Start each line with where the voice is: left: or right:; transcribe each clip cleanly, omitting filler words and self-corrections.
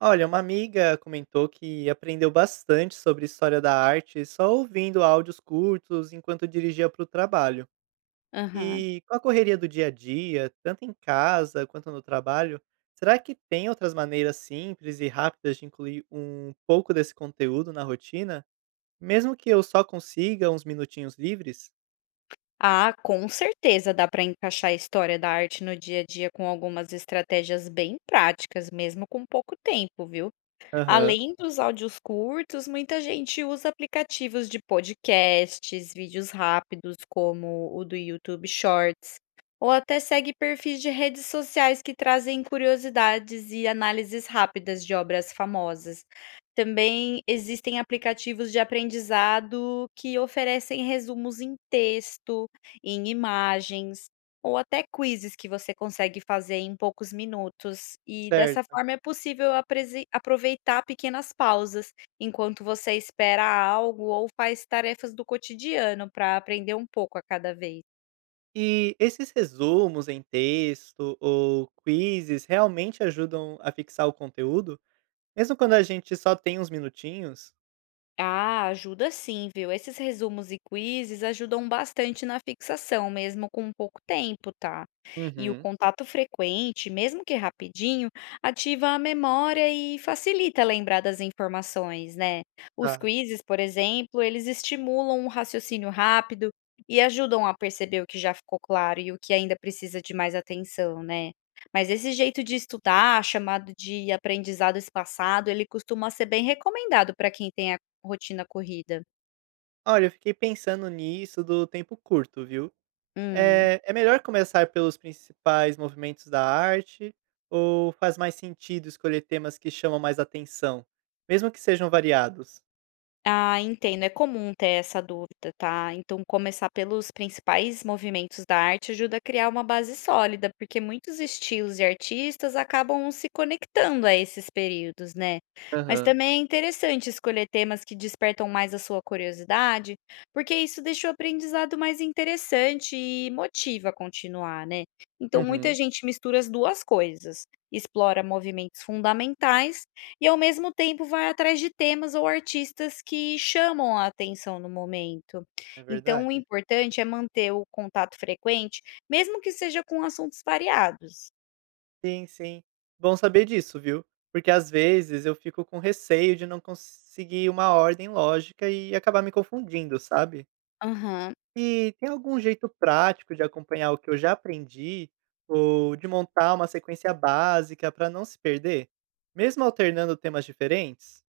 right: Olha, uma amiga comentou que aprendeu bastante sobre história da arte só ouvindo áudios curtos enquanto dirigia para o trabalho.
left: Aham.
right: E com a correria do dia a dia, tanto em casa quanto no trabalho, será que tem outras maneiras simples e rápidas de incluir um pouco desse conteúdo na rotina, mesmo que eu só consiga uns minutinhos livres?
left: Ah, com certeza dá para encaixar a história da arte no dia a dia com algumas estratégias bem práticas, mesmo com pouco tempo, viu?
right: Aham,
left: Além dos áudios curtos, muita gente usa aplicativos de podcasts, vídeos rápidos como o do YouTube Shorts, ou até segue perfis de redes sociais que trazem curiosidades e análises rápidas de obras famosas. Também existem aplicativos de aprendizado que oferecem resumos em texto, em imagens ou até quizzes que você consegue fazer em poucos minutos, e dessa
right: certo.
left: forma é possível apresen aproveitar pequenas pausas, enquanto você espera algo ou faz tarefas do cotidiano para aprender um pouco a cada vez.
right: E esses resumos em texto ou quizzes realmente ajudam a fixar o conteúdo? Mesmo quando a gente só tem uns minutinhos?
left: Ah, ajuda sim, viu? Esses resumos e quizzes ajudam bastante na fixação, mesmo com pouco tempo, tá? E o
right: Uhum.
left: contato frequente, mesmo que rapidinho, ativa a memória e facilita lembrar das informações, né? Os
right: Tá.
left: quizzes, por exemplo, eles estimulam o raciocínio rápido e ajudam a perceber o que já ficou claro e o que ainda precisa de mais atenção, né? Mas esse jeito de estudar, chamado de aprendizado espaçado, ele costuma ser bem recomendado para quem tem rotina corrida.
right: Olha, eu fiquei pensando nisso do tempo curto, viu?
left: Hum.
right: É melhor começar pelos principais movimentos da arte ou faz mais sentido escolher temas que chamam mais atenção, mesmo que sejam variados?
left: Ah, entendo. É comum ter essa dúvida, tá? Então, começar pelos principais movimentos da arte ajuda a criar uma base sólida, porque muitos estilos e artistas acabam se conectando a esses períodos, né? Mas
right: Aham.
left: também é interessante escolher temas que despertam mais a sua curiosidade, porque isso deixa o aprendizado mais interessante e motiva a continuar, né? Então, muita
right: Uhum.
left: gente mistura as duas coisas, explora movimentos fundamentais e ao mesmo tempo vai atrás de temas ou artistas que chamam a atenção no momento.
right: É
left: Então o
right: verdade?
left: importante é manter o contato frequente, mesmo que seja com assuntos variados.
right: Sim, sim. Bom saber disso, viu? Porque às vezes eu fico com receio de não conseguir uma ordem lógica e acabar me confundindo, sabe?
left: Aham.
right: E tem algum jeito prático de acompanhar o que eu já aprendi ou de montar uma sequência básica para não se perder, mesmo alternando temas diferentes?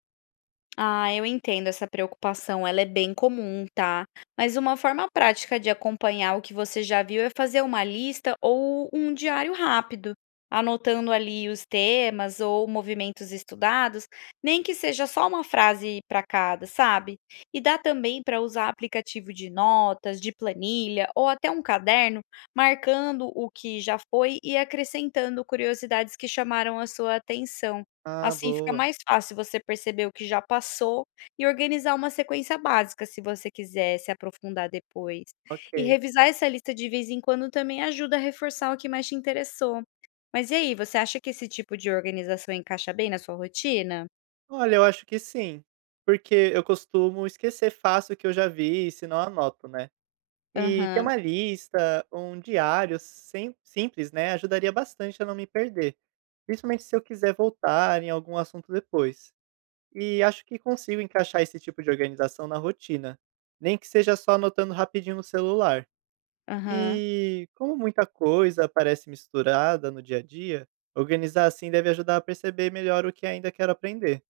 left: Ah, eu entendo essa preocupação, ela é bem comum, tá? Mas uma forma prática de acompanhar o que você já viu é fazer uma lista ou um diário rápido, anotando ali os temas ou movimentos estudados, nem que seja só uma frase para cada, sabe? E dá também para usar aplicativo de notas, de planilha ou até um caderno, marcando o que já foi e acrescentando curiosidades que chamaram a sua atenção.
right: Ah,
left: Assim fica
right: boa.
left: mais fácil você perceber o que já passou e organizar uma sequência básica, se você quiser se aprofundar depois. E
right: Ok.
left: revisar essa lista de vez em quando também ajuda a reforçar o que mais te interessou. Mas e aí, você acha que esse tipo de organização encaixa bem na sua rotina?
right: Olha, eu acho que sim, porque eu costumo esquecer fácil o que eu já vi se não anoto, né? E ter
left: Aham,
right: uma lista, um diário simples, né, ajudaria bastante a não me perder, principalmente se eu quiser voltar em algum assunto depois. E acho que consigo encaixar esse tipo de organização na rotina, nem que seja só anotando rapidinho no celular.
left: aham.
right: E como muita coisa parece misturada no dia a dia, organizar assim deve ajudar a perceber melhor o que ainda quero aprender.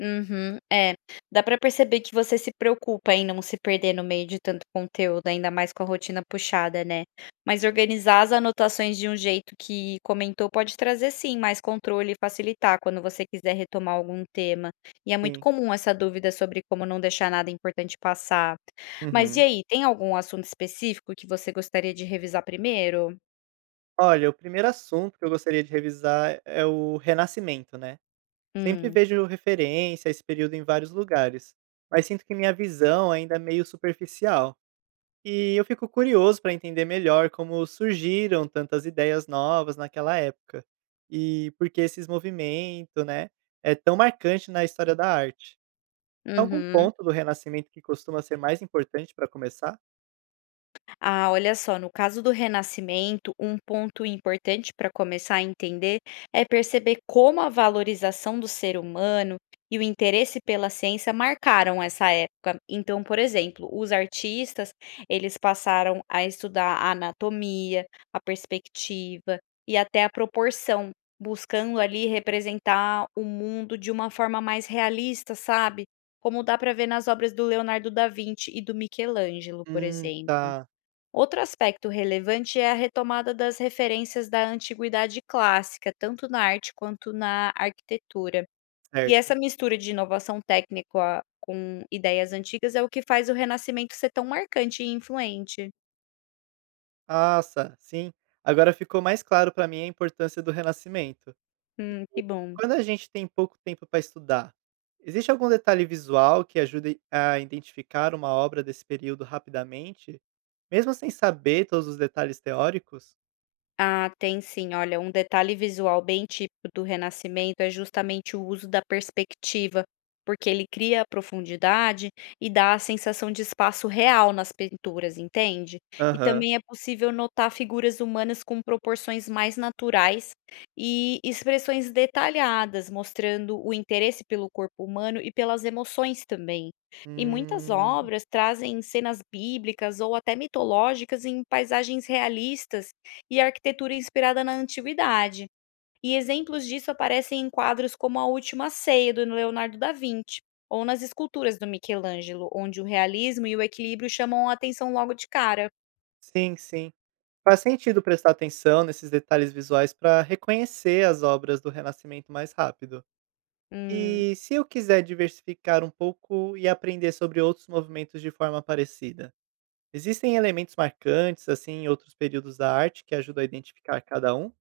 left: Uhum. É, dá pra perceber que você se preocupa em não se perder no meio de tanto conteúdo, ainda mais com a rotina puxada, né. Mas organizar as anotações de um jeito que comentou pode trazer sim mais controle e facilitar quando você quiser retomar algum tema. E é muito
right: Sim.
left: comum essa dúvida sobre como não deixar nada importante passar. Mas e
right: Uhum.
left: aí, tem algum assunto específico que você gostaria de revisar primeiro?
right: Olha, o primeiro assunto que eu gostaria de revisar é o renascimento, né? Sempre
left: Hum.
right: vejo referência a esse período em vários lugares, mas sinto que minha visão ainda é meio superficial. E eu fico curioso para entender melhor como surgiram tantas ideias novas naquela época e por que esses movimentos, né, é tão marcante na história da arte. Tem algum
left: Uhum.
right: ponto do Renascimento que costuma ser mais importante para começar?
left: Ah, olha só, no caso do renascimento, um ponto importante para começar a entender é perceber como a valorização do ser humano e o interesse pela ciência marcaram essa época. Então, por exemplo, os artistas, eles passaram a estudar a anatomia, a perspectiva e até a proporção, buscando ali representar o mundo de uma forma mais realista, sabe? Como dá para ver nas obras do Leonardo da Vinci e do Michelangelo, por exemplo.
right: Tá,
left: Outro aspecto relevante é a retomada das referências da antiguidade clássica, tanto na arte quanto na arquitetura. E essa
right: certo.
left: mistura de inovação técnica com ideias antigas é o que faz o Renascimento ser tão marcante e influente.
right: Nossa, sim. Agora ficou mais claro para mim a importância do Renascimento.
left: Que bom.
right: Quando a gente tem pouco tempo para estudar, existe algum detalhe visual que ajude a identificar uma obra desse período rapidamente, mesmo sem saber todos os detalhes teóricos?
left: Ah, tem sim. Olha, um detalhe visual bem típico do Renascimento é justamente o uso da perspectiva, porque ele cria a profundidade e dá a sensação de espaço real nas pinturas, entende? E
right: Aham.
left: também é possível notar figuras humanas com proporções mais naturais e expressões detalhadas, mostrando o interesse pelo corpo humano e pelas emoções também. E muitas
right: Hum.
left: obras trazem cenas bíblicas ou até mitológicas em paisagens realistas e arquitetura inspirada na antiguidade. E exemplos disso aparecem em quadros como A Última Ceia, do Leonardo da Vinci, ou nas esculturas do Michelangelo, onde o realismo e o equilíbrio chamam a atenção logo de cara.
right: Sim, sim. Faz sentido prestar atenção nesses detalhes visuais para reconhecer as obras do Renascimento mais rápido.
left: Hum.
right: E se eu quiser diversificar um pouco e aprender sobre outros movimentos de forma parecida? Existem elementos marcantes, assim, em outros períodos da arte que ajudam a identificar cada um?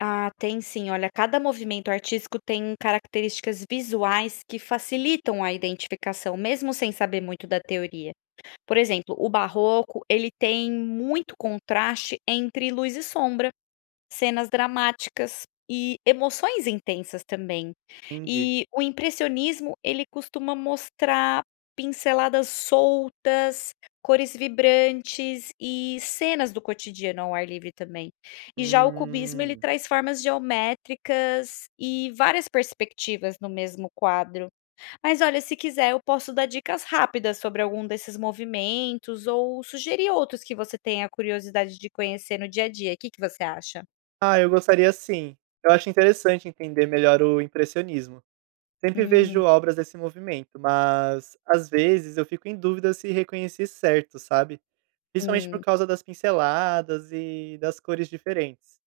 left: Ah, tem sim. Olha, cada movimento artístico tem características visuais que facilitam a identificação, mesmo sem saber muito da teoria. Por exemplo, o barroco, ele tem muito contraste entre luz e sombra, cenas dramáticas e emoções intensas também.
right: Entendi.
left: E o impressionismo, ele costuma mostrar pinceladas soltas, cores vibrantes e cenas do cotidiano ao ar livre também. E já o cubismo, ele
right: Hum.
left: traz formas geométricas e várias perspectivas no mesmo quadro. Mas olha, se quiser, eu posso dar dicas rápidas sobre algum desses movimentos ou sugerir outros que você tenha curiosidade de conhecer no dia a dia. O que que você acha?
right: Ah, eu gostaria sim. Eu acho interessante entender melhor o impressionismo. Sempre vejo obras desse movimento, mas às vezes eu fico em dúvida se reconheci certo, sabe? Principalmente por
left: Hmm.
right: causa das pinceladas e das cores diferentes.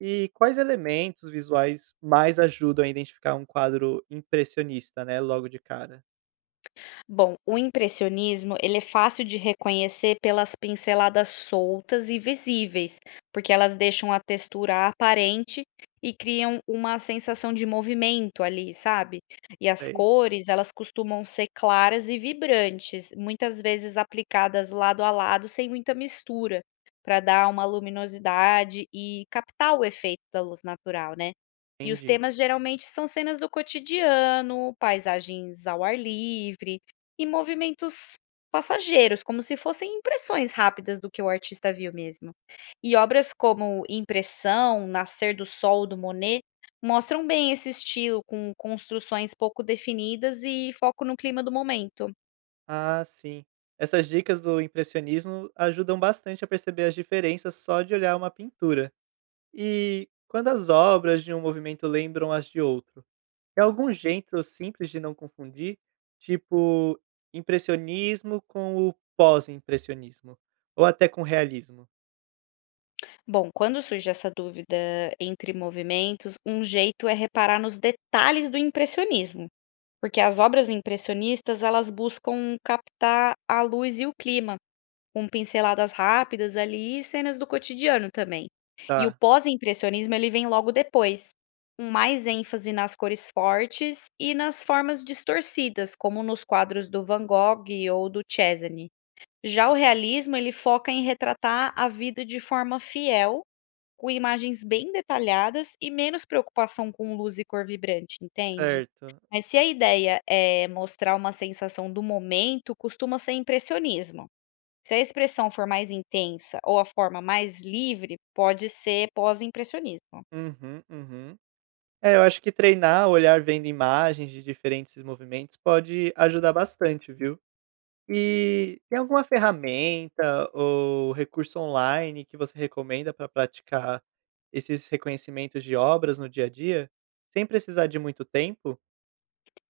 right: E quais elementos visuais mais ajudam a identificar um quadro impressionista, né, logo de cara?
left: Bom, o impressionismo, ele é fácil de reconhecer pelas pinceladas soltas e visíveis, porque elas deixam a textura aparente e criam uma sensação de movimento ali, sabe? E as
right: Sei,
left: cores, elas costumam ser claras e vibrantes, muitas vezes aplicadas lado a lado sem muita mistura, para dar uma luminosidade e captar o efeito da luz natural, né? E os
right: entendi.
left: temas geralmente são cenas do cotidiano, paisagens ao ar livre e movimentos passageiros, como se fossem impressões rápidas do que o artista viu mesmo. E obras como Impressão, Nascer do Sol, do Monet, mostram bem esse estilo, com construções pouco definidas e foco no clima do momento.
right: Ah, sim. Essas dicas do impressionismo ajudam bastante a perceber as diferenças só de olhar uma pintura. E quando as obras de um movimento lembram as de outro, é algum jeito simples de não confundir, tipo impressionismo com o pós-impressionismo, ou até com realismo,
left: Bom, quando surge essa dúvida entre movimentos, um jeito é reparar nos detalhes do impressionismo. Porque as obras impressionistas, elas buscam captar a luz e o clima, com pinceladas rápidas ali e cenas do cotidiano também. E o
right: tá?
left: pós-impressionismo ele vem logo depois, com mais ênfase nas cores fortes e nas formas distorcidas, como nos quadros do Van Gogh ou do Cézanne. Já o realismo ele foca em retratar a vida de forma fiel, com imagens bem detalhadas e menos preocupação com luz e cor vibrante, entende?
right: Certo.
left: Mas se a ideia é mostrar uma sensação do momento, costuma ser impressionismo. Se a expressão for mais intensa ou a forma mais livre, pode ser pós-impressionismo.
right: Uhum, uhum. É, eu acho que treinar, olhar vendo imagens de diferentes movimentos pode ajudar bastante, viu? E tem alguma ferramenta ou recurso online que você recomenda para praticar esses reconhecimentos de obras no dia a dia, sem precisar de muito tempo?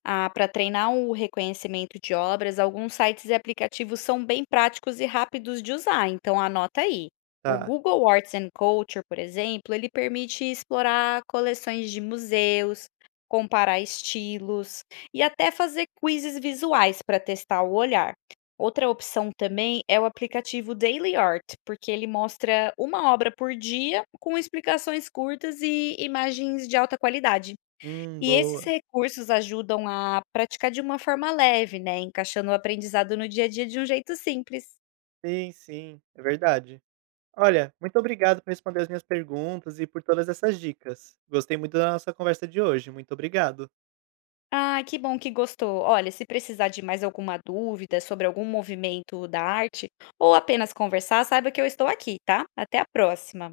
left: Ah, para treinar o reconhecimento de obras, alguns sites e aplicativos são bem práticos e rápidos de usar, então anota aí. O
right: Tá.
left: Google Arts and Culture, por exemplo, ele permite explorar coleções de museus, comparar estilos e até fazer quizzes visuais para testar o olhar. Outra opção também é o aplicativo Daily Art, porque ele mostra uma obra por dia com explicações curtas e imagens de alta qualidade. E esses
right: Boa.
left: recursos ajudam a praticar de uma forma leve, né, encaixando o aprendizado no dia a dia de um jeito simples.
right: Sim, sim, é verdade. Olha, muito obrigado por responder as minhas perguntas e por todas essas dicas. Gostei muito da nossa conversa de hoje. Muito obrigado.
left: Ah, que bom que gostou. Olha, se precisar de mais alguma dúvida sobre algum movimento da arte ou apenas conversar, saiba que eu estou aqui, tá? Até a próxima.